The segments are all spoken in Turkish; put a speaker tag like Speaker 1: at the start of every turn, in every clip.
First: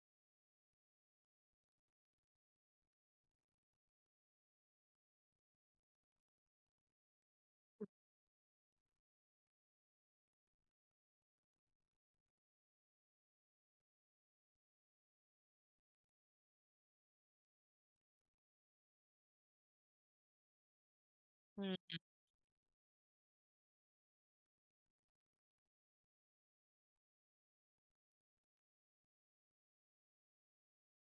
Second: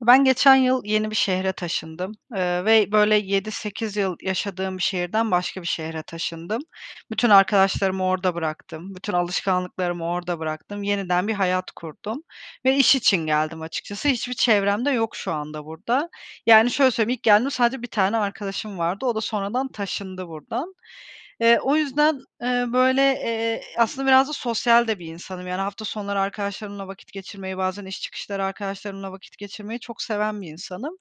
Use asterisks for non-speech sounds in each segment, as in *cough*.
Speaker 1: Ben geçen yıl yeni bir şehre taşındım. Iıı, ve, böyle, 7-8 yıl yaşadığım bir şehirden başka bir şehre taşındım. Bütün arkadaşlarımı orada bıraktım. Bütün alışkanlıklarımı orada bıraktım. Yeniden bir hayat kurdum ve iş için geldim açıkçası. Hiçbir çevrem de yok şu anda burada. Yani, şöyle söyleyeyim, ilk geldiğimde sadece 1 tane arkadaşım vardı. O da sonradan taşındı buradan. Eee,
Speaker 2: Hıı.
Speaker 1: o yüzden, eee, böyle, eee, aslında biraz da sosyal de bir insanım. Yani, hafta sonları arkadaşlarımla vakit geçirmeyi, bazen iş çıkışları arkadaşlarımla vakit geçirmeyi çok seven bir insanım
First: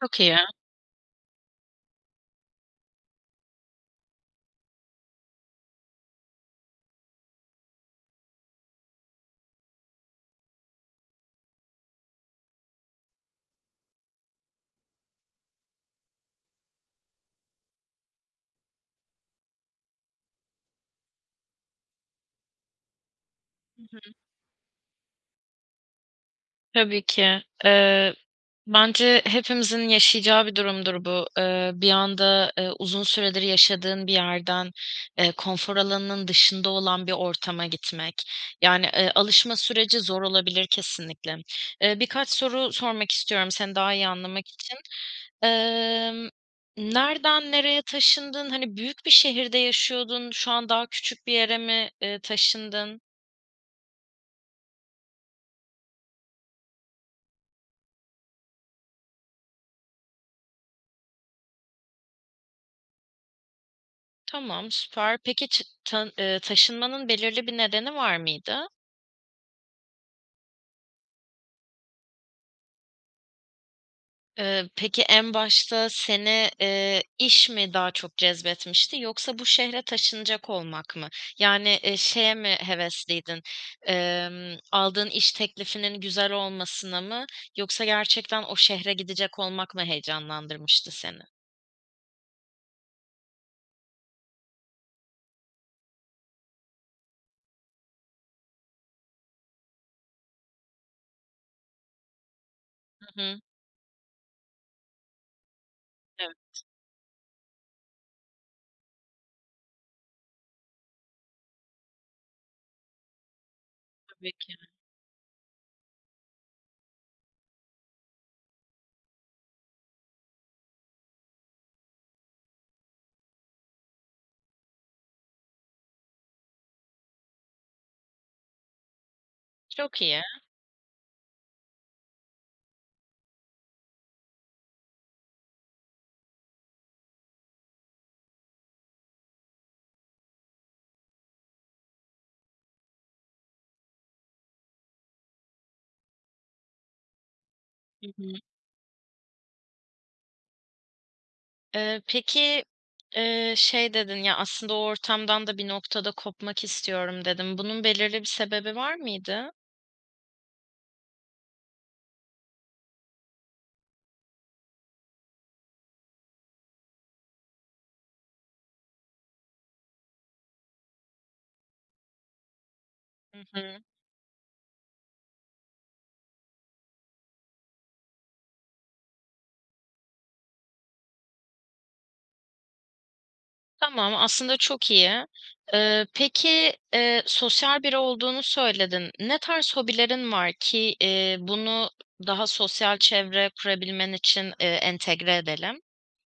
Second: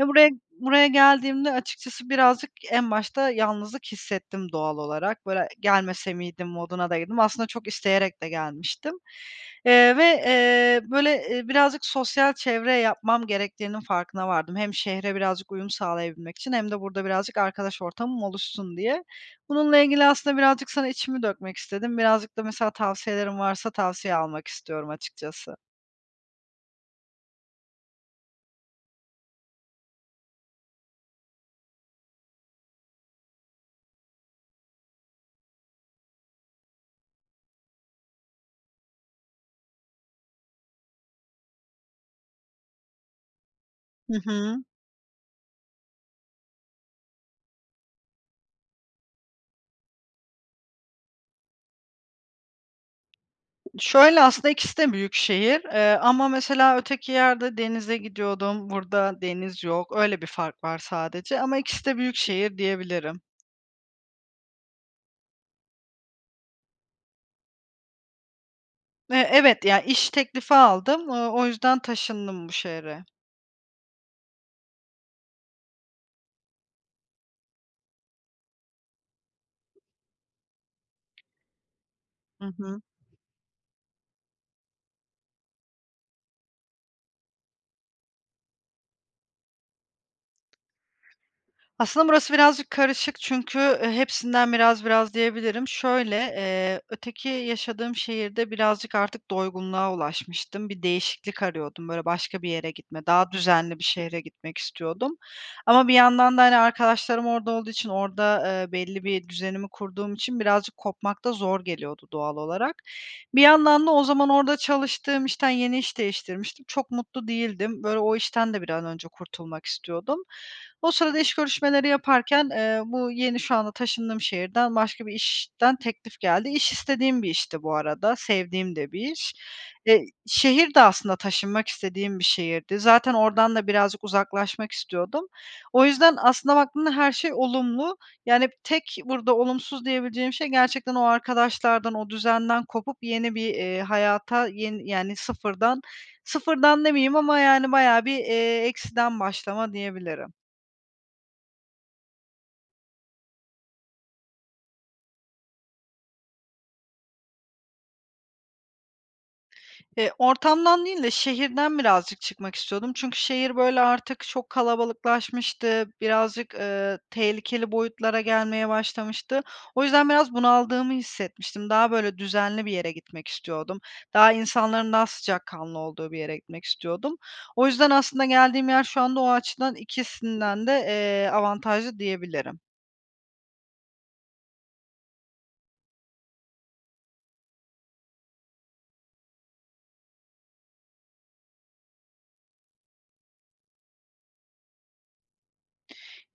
Speaker 1: ve buraya
Speaker 2: iyi.
Speaker 1: buraya geldiğimde, açıkçası, birazcık en başta yalnızlık hissettim, doğal olarak. Böyle, e "Gelmese miydim?" moduna da girdim. Aslında çok isteyerek de gelmiştim. Eee, ve, eee, böyle, eee, birazcık sosyal çevre yapmam gerektiğinin farkına vardım; hem şehre birazcık uyum sağlayabilmek için hem de burada birazcık arkadaş ortamım oluşsun diye. Bununla ilgili aslında birazcık sana içimi dökmek istedim. Birazcık da mesela tavsiyelerin varsa
Speaker 2: Hı hı.
Speaker 1: tavsiye almak istiyorum açıkçası.
Speaker 2: Tabii ki. Eee, bence hepimizin yaşayacağı bir durumdur bu: ııı, bir anda, ııı, uzun süredir yaşadığın bir yerden, eee, konfor alanının dışında olan bir ortama gitmek. Yani, ııı, alışma süreci zor olabilir kesinlikle. Iıı, birkaç soru sormak istiyorum seni daha iyi
Speaker 1: Hı
Speaker 2: anlamak
Speaker 1: hı.
Speaker 2: için. Imm, nereden nereye taşındın? Hani büyük bir şehirde yaşıyordun, şu an daha küçük bir yere mi, eee, taşındın?
Speaker 1: Şöyle, aslında ikisi de büyük şehir. Eee, ama mesela öteki yerde denize gidiyordum, burada deniz yok. Öyle bir fark var sadece. Ama ikisi de büyük şehir diyebilirim.
Speaker 2: Tamam, süper. Peki, çı tın ııı, taşınmanın belirli bir nedeni var mıydı?
Speaker 1: Eee, evet. Ya, iş teklifi aldım, ııı, o yüzden taşındım bu şehre.
Speaker 2: Iıı, peki, en başta seni, eee, iş mi daha çok cezbetmişti, yoksa bu şehre taşınacak olmak mı? Yani, eee, şeye
Speaker 1: Hı
Speaker 2: mi
Speaker 1: hı.
Speaker 2: hevesliydin, ımm, aldığın iş teklifinin güzel olmasına mı, yoksa gerçekten o şehre gidecek olmak mı heyecanlandırmıştı seni?
Speaker 1: Aslında burası birazcık karışık, çünkü, eee, hepsinden biraz biraz diyebilirim. Şöyle, eee, öteki yaşadığım şehirde birazcık artık doygunluğa ulaşmıştım. Bir değişiklik arıyordum. Böyle, başka bir yere gitme,
Speaker 2: Hı
Speaker 1: daha
Speaker 2: hı.
Speaker 1: düzenli bir şehre gitmek istiyordum. Ama bir yandan da, hani,
Speaker 2: Evet.
Speaker 1: arkadaşlarım orada olduğu için, orada, ııı, belli bir düzenimi kurduğum için, birazcık kopmak da zor geliyordu doğal olarak. Bir yandan da o zaman
Speaker 2: Tabii ki.
Speaker 1: orada çalıştığım işten, yeni iş değiştirmiştim, çok mutlu değildim. Böyle, o işten de bir an önce kurtulmak istiyordum. O sırada iş görüşmeleri yaparken, eee, bu yeni, şu anda taşındığım şehirden başka bir işten teklif geldi. İş istediğim bir işti bu arada, sevdiğim de bir iş. E,
Speaker 2: Çok iyi.
Speaker 1: şehir de aslında taşınmak istediğim bir şehirdi. Zaten oradan da birazcık uzaklaşmak istiyordum. O yüzden aslında baktığımda her şey olumlu. Yani tek burada olumsuz diyebileceğim şey, gerçekten o arkadaşlardan, o düzenden kopup yeni bir, eee, hayata, yeni yani sıfırdan, sıfırdan demeyeyim ama yani bayağı
Speaker 2: Hı
Speaker 1: bir,
Speaker 2: hı.
Speaker 1: eee, eksiden başlama diyebilirim.
Speaker 2: Eee, peki, eee, şey dedin, "Ya, aslında o ortamdan da bir noktada kopmak istiyorum." dedin. Bunun belirli bir sebebi var mıydı?
Speaker 1: Eee, ortamdan değil de şehirden birazcık çıkmak istiyordum. Çünkü şehir, böyle, artık çok kalabalıklaşmıştı. Birazcık, ııı, tehlikeli boyutlara gelmeye başlamıştı. O yüzden biraz bunaldığımı hissetmiştim. Daha, böyle, düzenli bir yere gitmek
Speaker 2: Hı
Speaker 1: istiyordum.
Speaker 2: hı.
Speaker 1: Daha insanların daha sıcakkanlı olduğu bir yere gitmek istiyordum. O yüzden aslında geldiğim yer şu anda o açıdan ikisinden de, eee, avantajlı diyebilirim.
Speaker 2: Tamam, aslında çok iyi. Eee, peki, eee, sosyal biri olduğunu söyledin, ne tarz hobilerin var ki, eee, bunu daha sosyal çevre kurabilmen için, ııı, entegre edelim?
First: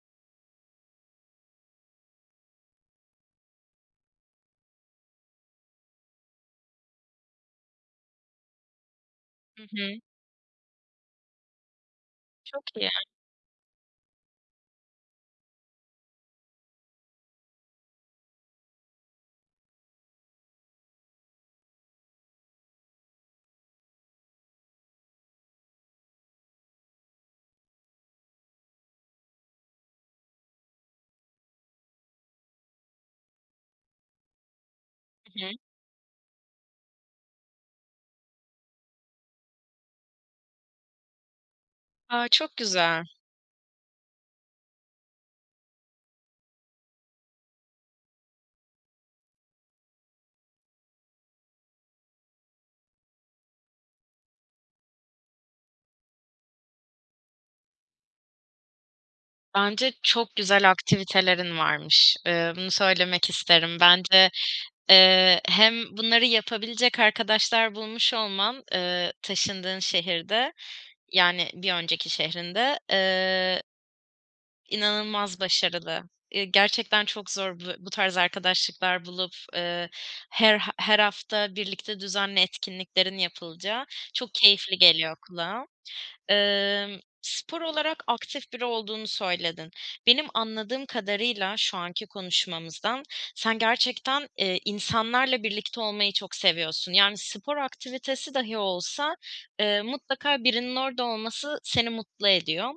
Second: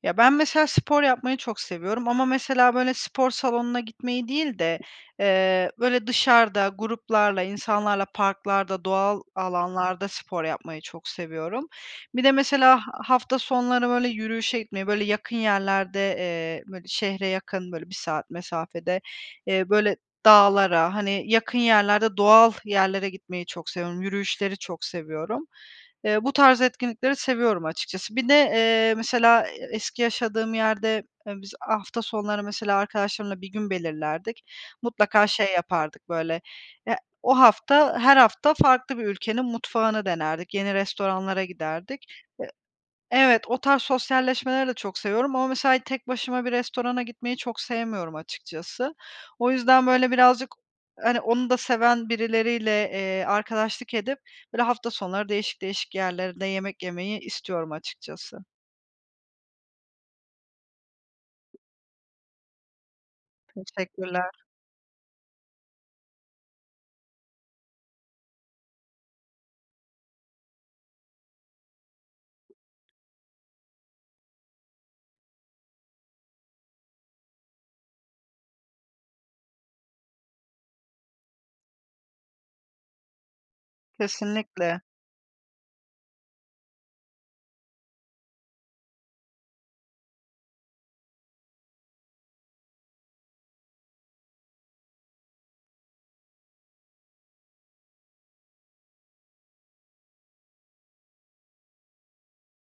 Speaker 1: Ya, ben mesela spor yapmayı çok seviyorum ama mesela, böyle, spor salonuna gitmeyi değil de eee, böyle, dışarıda gruplarla, insanlarla, parklarda, doğal
Speaker 2: Hı hı.
Speaker 1: alanlarda spor yapmayı çok seviyorum. Bir de
Speaker 2: Çok
Speaker 1: mesela ha
Speaker 2: iyi.
Speaker 1: hafta sonları öyle yürüyüşe gitmeyi, böyle, yakın yerlerde, eee, bö şehre yakın böyle 1 saat mesafede, eee, böyle, dağlara, hani, yakın yerlerde doğal yerlere gitmeyi çok seviyorum. Yürüyüşleri çok seviyorum. Eee, bu tarz etkinlikleri seviyorum açıkçası. Bir de, eee, mesela e eski yaşadığım yerde, ııı, biz hafta sonları mesela arkadaşlarımla bir gün belirlerdik. Mutlaka
Speaker 2: Hı hı.
Speaker 1: şey yapardık böyle, eee, o hafta, her hafta farklı bir ülkenin mutfağını denerdik, yeni restoranlara giderdik.
Speaker 2: A,
Speaker 1: Eee,
Speaker 2: çok güzel.
Speaker 1: evet, o tarz sosyalleşmeleri de çok seviyorum ama mesela tek başıma bir restorana gitmeyi çok sevmiyorum açıkçası. O yüzden böyle birazcık hani, onu da seven birileriyle, eee, arkadaşlık edip böyle hafta sonları değişik değişik yerlerde yemek yemeyi istiyorum açıkçası.
Speaker 2: Bence çok güzel aktivitelerin varmış, eee, bunu söylemek isterim. Bence,
Speaker 1: Teşekkürler.
Speaker 2: eee, hem bunları yapabilecek arkadaşlar bulmuş olman, eee, taşındığın şehirde, yani bir önceki şehrinde, eee, inanılmaz başarılı. Eee, gerçekten çok zor bu bu tarz arkadaşlıklar bulup, eee, her eee, her hafta birlikte düzenli etkinliklerin yapılacağı, çok keyifli
Speaker 1: Kesinlikle.
Speaker 2: geliyor kulağa. Emm, spor olarak aktif biri olduğunu söyledin. Benim anladığım kadarıyla şu anki konuşmamızdan, sen gerçekten, eee, insanlarla birlikte olmayı çok seviyorsun, yani spor aktivitesi dahi olsa, eee, mutlaka birinin orada olması seni mutlu ediyor.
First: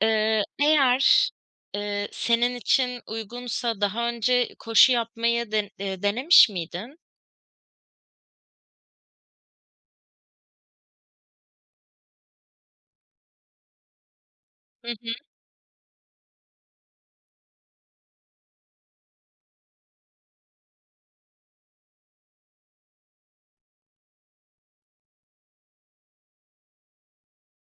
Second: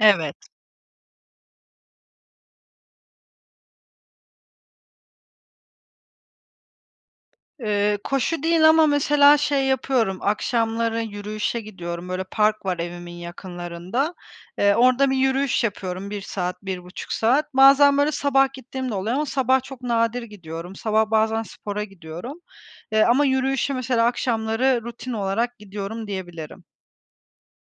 Speaker 1: Evet.
Speaker 2: Eee, eğer, eee, senin için uygunsa daha önce koşu yapmayı den eee, denemiş miydin?
Speaker 1: Eee, koşu değil ama mesela şey yapıyorum, akşamları yürüyüşe gidiyorum, böyle park var evimin yakınlarında. Eee,
Speaker 2: Hı hı.
Speaker 1: orada bir yürüyüş yapıyorum 1 saat, 1,5 saat. Bazen böyle sabah gittiğim de oluyor ama sabah çok nadir gidiyorum, sabah bazen spora gidiyorum, eee, ama yürüyüşe mesela akşamları rutin olarak gidiyorum diyebilirim.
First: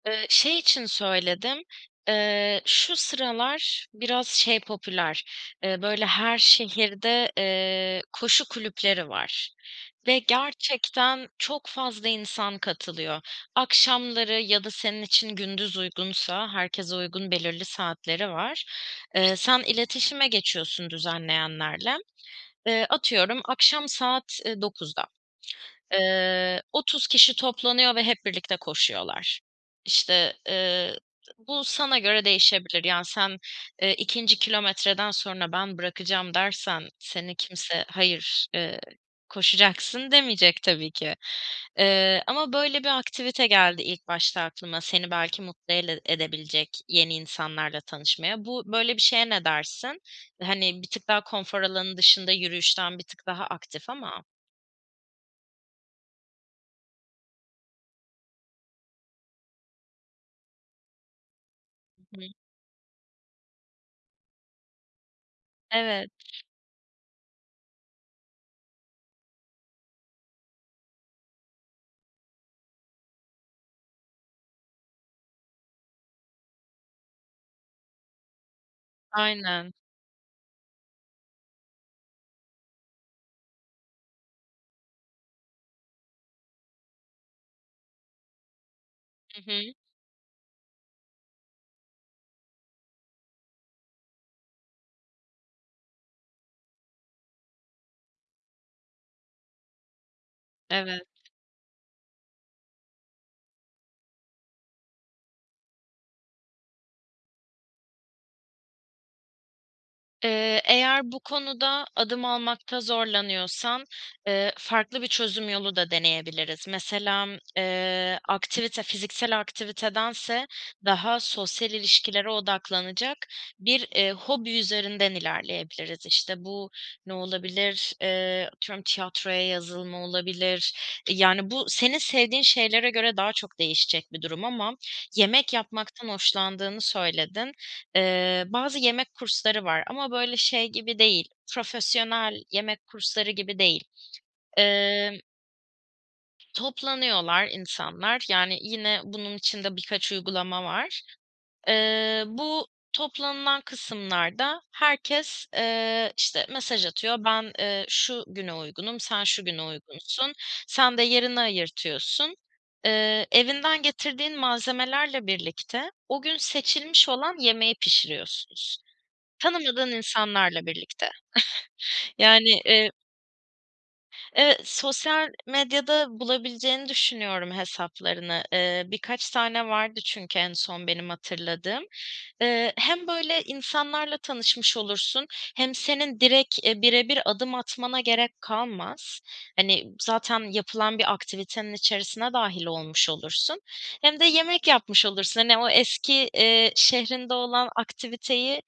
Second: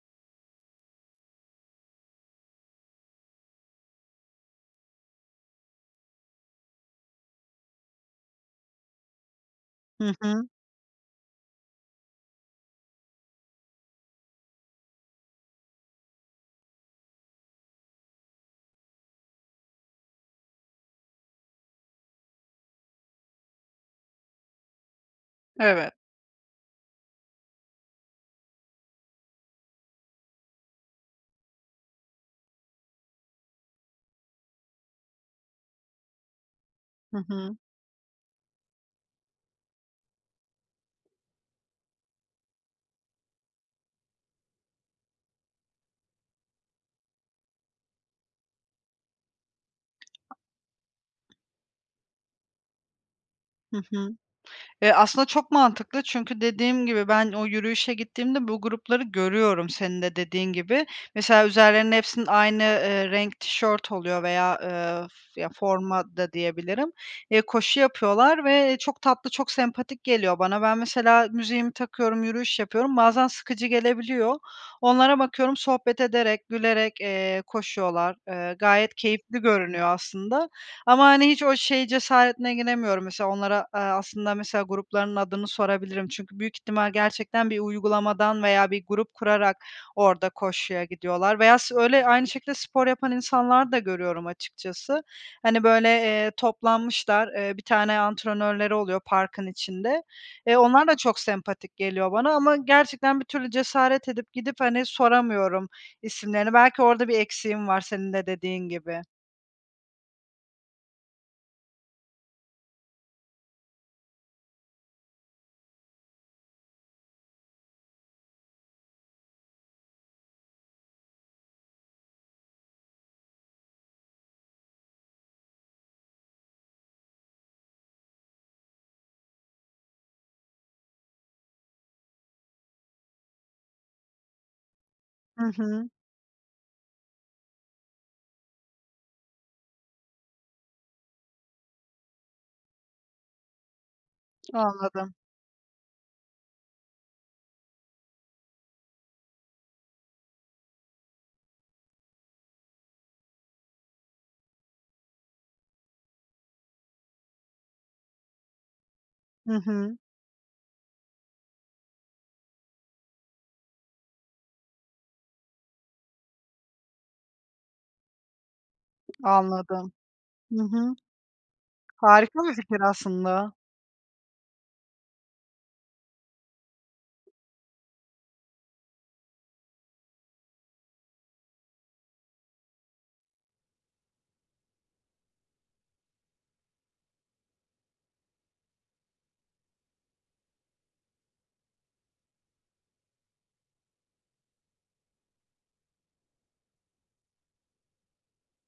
Speaker 2: Eee, şey için söyledim, eee, şu sıralar biraz şey popüler, eee, böyle, her şehirde, eee, koşu kulüpleri var
Speaker 1: Hı
Speaker 2: ve
Speaker 1: hı.
Speaker 2: gerçekten çok fazla insan katılıyor. Akşamları ya da senin için gündüz uygunsa -herkese uygun belirli saatleri var eee, sen iletişime geçiyorsun düzenleyenlerle. Eee, atıyorum akşam saat, eee, 9'da,
Speaker 1: Evet.
Speaker 2: eee, 30 kişi toplanıyor ve hep birlikte koşuyorlar. İşte, eee, bu sana göre değişebilir. Yani sen, eee, 2'nci kilometreden sonra, "Ben bırakacağım." dersen
Speaker 1: Hı
Speaker 2: seni
Speaker 1: hı.
Speaker 2: kimse, "Hayır, eee, koşacaksın." demeyecek tabii ki. Eee, ama böyle bir aktivite geldi ilk başta aklıma seni belki mutlu ele edebilecek yeni insanlarla tanışmaya. Bu böyle bir şeye ne dersin? Hani, bir tık daha konfor alanının dışında, yürüyüşten bir tık daha
Speaker 1: Hı
Speaker 2: aktif
Speaker 1: hı.
Speaker 2: ama
Speaker 1: Eee, aslında çok mantıklı çünkü dediğim gibi, ben o yürüyüşe gittiğimde bu grupları görüyorum senin de dediğin gibi. Mesela üzerlerinde hepsinin
Speaker 2: *unintelligible*
Speaker 1: aynı, eee, renk tişört oluyor veya, eee, ya, forma
Speaker 2: Evet.
Speaker 1: da diyebilirim, eee, koşu yapıyorlar ve çok tatlı, çok sempatik geliyor bana. Ben mesela müziğimi takıyorum, yürüyüş yapıyorum, bazen sıkıcı gelebiliyor. Onlara bakıyorum sohbet ederek, gülerek, eee, koşuyorlar. Eee, gayet keyifli
Speaker 2: Aynen.
Speaker 1: görünüyor aslında ama, hani, hiç o şey cesaretine giremiyorum mesela onlara, eee, aslında mesela gruplarının adını sorabilirim. Çünkü büyük ihtimal gerçekten bir uygulamadan veya bir grup
Speaker 2: Hı
Speaker 1: kurarak
Speaker 2: hı.
Speaker 1: orada koşuya gidiyorlar veya s öyle aynı şekilde spor yapan insanlar da görüyorum açıkçası. Hani, böyle, eee, toplanmışlar, eee, bir tane antrenörleri oluyor parkın içinde. Eee, onlar da
Speaker 2: Evet.
Speaker 1: çok sempatik geliyor bana ama gerçekten bir türlü cesaret edip gidip, hani, soramıyorum isimlerini. Belki orada bir eksiğim var senin de dediğin gibi.
Speaker 2: Eee, eğer bu konuda adım almakta zorlanıyorsan, ııı, farklı bir çözüm yolu da deneyebiliriz. Mesela m ııı, aktivite, fiziksel aktivitedense daha sosyal ilişkilere odaklanacak bir, eee, hobi üzerinden ilerleyebiliriz. İşte, bu ne olabilir? Eee, atıyorum tiyatroya yazılma olabilir, yani, bu senin sevdiğin şeylere göre daha çok değişecek bir durum ama
Speaker 1: Hı
Speaker 2: yemek
Speaker 1: hı.
Speaker 2: yapmaktan hoşlandığını söyledin. Eee, bazı yemek kursları var ama böyle şey gibi değil, profesyonel yemek kursları gibi değil.
Speaker 1: Anladım.
Speaker 2: Eee Toplanıyorlar insanlar, yani yine bunun için de birkaç uygulama var. Iıı, bu toplanılan kısımlarda herkes, ııı, işte, mesaj atıyor, ben, ııı, şu güne uygunum, sen şu
Speaker 1: Hı
Speaker 2: güne
Speaker 1: hı.
Speaker 2: uygunsun, sen de yerini ayırtıyorsun. Iıı, evinden getirdiğin malzemelerle birlikte o gün seçilmiş olan yemeği pişiriyorsunuz, tanımadığın
Speaker 1: Anladım. Hı
Speaker 2: insanlarla
Speaker 1: hı.
Speaker 2: birlikte. *chuckles*
Speaker 1: Harika bir
Speaker 2: Yani,
Speaker 1: fikir
Speaker 2: iii
Speaker 1: aslında.
Speaker 2: Eee, sosyal medyada bulabileceğini düşünüyorum hesaplarını. Eee, birkaç tane vardı çünkü en son benim hatırladığım. Eee, hem böyle insanlarla tanışmış olursun, hem senin direkt, eee, birebir adım atmana gerek kalmaz. Hani, m zaten yapılan bir aktivitenin içerisine dâhil olmuş olursun, hem de yemek yapmış olursun. Hani o eski, eee, şehrinde olan aktiviteyi,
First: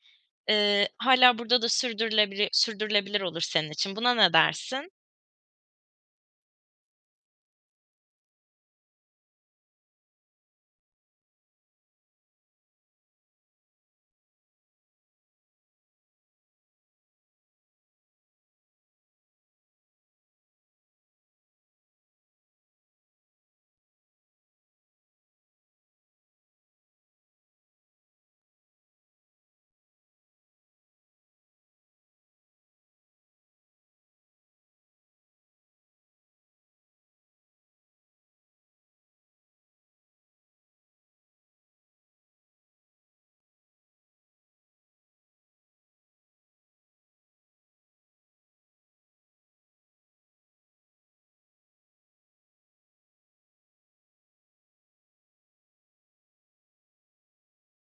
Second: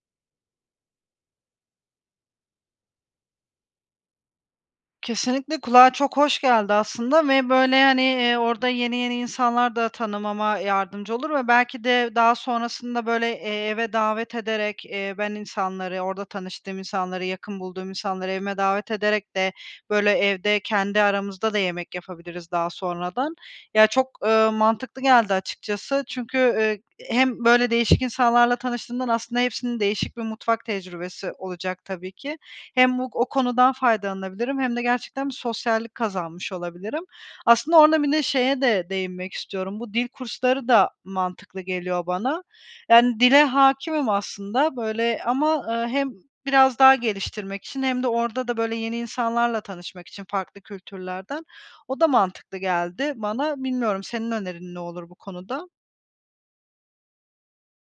Speaker 2: eee, hâlâ burada da sürdürülebilir sürdürülebilir olur senin için. Buna ne dersin?
Speaker 1: Kesinlikle kulağa çok hoş geldi aslında ve böyle, hani, eee, orada yeni, yeni insanlar da tanımama yardımcı olur ve belki de daha sonrasında böyle, eee, eve davet ederek, eee, ben insanları, orada tanıştığım insanları, yakın bulduğum insanları evime davet ederek de böyle evde, kendi aramızda da yemek yapabiliriz daha sonradan. Ya çok, ııı, mantıklı geldi açıkçası. Çünkü, ııı, hem böyle değişik insanlarla tanıştığından aslında hepsinin değişik bir mutfak tecrübesi olacak tabii ki. Hem bu, o konudan faydalanabilirim hem de gerçekten bir sosyallik kazanmış olabilirim. Aslında orada bir de şeye de değinmek istiyorum, bu dil kursları da mantıklı geliyor bana. Yani, dile hâkimim aslında böyle ama, eee, hem biraz daha geliştirmek için hem de orada da, böyle, yeni insanlarla tanışmak için farklı kültürlerden. O da mantıklı geldi bana. Bilmiyorum, senin önerin ne olur bu konuda?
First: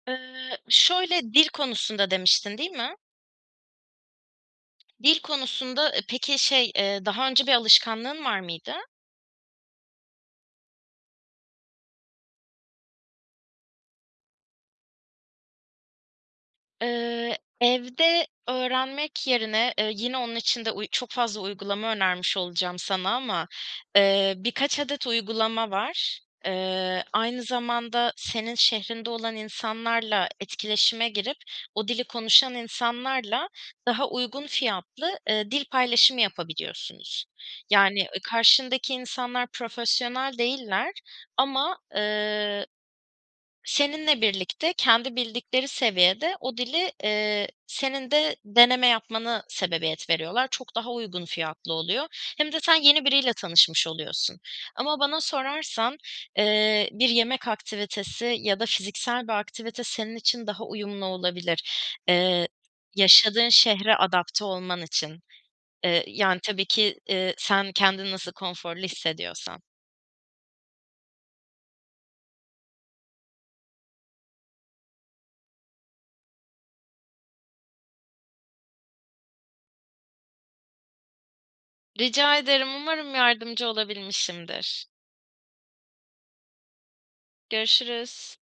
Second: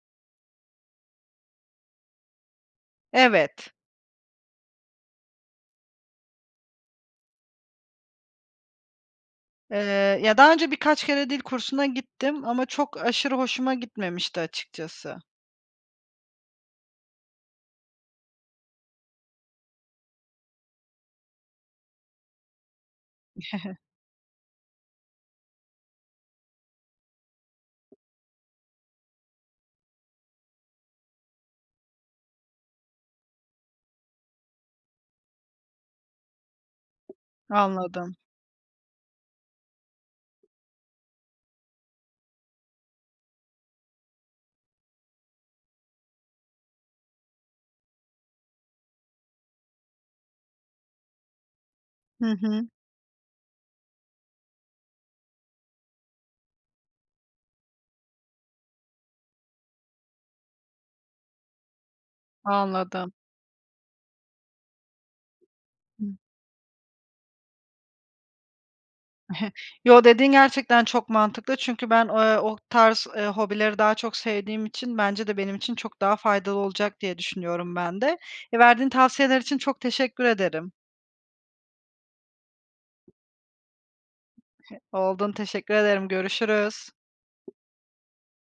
Speaker 2: Iıı, şöyle, dil konusunda demiştin, değil mi?
Speaker 1: Evet.
Speaker 2: Dil konusunda, ııı, peki şey, eee, daha önce bir alışkanlığın var mıydı?
Speaker 1: Iıı, ya daha önce birkaç kere dil kursuna gittim ama çok, aşırı hoşuma gitmemişti açıkçası.
Speaker 2: Iıı, evde öğrenmek yerine, eee, yine onun için de uy çok fazla uygulama önermiş olacağım sana ama,
Speaker 1: *chuckles*
Speaker 2: eee, birkaç adet uygulama var. Iıı, aynı zamanda senin şehrinde olan insanlarla etkileşime girip o dili konuşan insanlarla, daha uygun fiyatlı, ııı, dil paylaşımı yapabiliyorsunuz. Yani,
Speaker 1: Anladım.
Speaker 2: ııı, karşındaki insanlar profesyonel değiller ama, ııı, seninle birlikte kendi bildikleri seviyede o dili, ııı, senin de deneme yapmana sebebiyet veriyorlar. Çok daha uygun fiyatlı oluyor.
Speaker 1: Hı
Speaker 2: Hem de
Speaker 1: hı.
Speaker 2: sen yeni biriyle tanışmış oluyorsun ama bana sorarsan, eee, bir yemek aktivitesi ya da fiziksel bir aktivite senin için daha uyumlu olabilir. Eee,
Speaker 1: Anladım.
Speaker 2: yaşadığın şehre adapte olman için, eee,
Speaker 1: Hı.
Speaker 2: yani, tabii ki, eee, sen kendini nasıl konforlu
Speaker 1: *chuckles*
Speaker 2: hissediyorsan.
Speaker 1: Yo, dediğin gerçekten çok mantıklı çünkü ben, eee, o tarz, eee, hobileri daha çok sevdiğim için bence de benim için çok daha faydalı olacak diye düşünüyorum ben de. Verdiğin tavsiyeler için çok teşekkür ederim.
Speaker 2: Rica ederim, umarım yardımcı olabilmişimdir.
Speaker 1: Oldun teşekkür ederim, görüşürüz.
Speaker 2: Görüşürüz.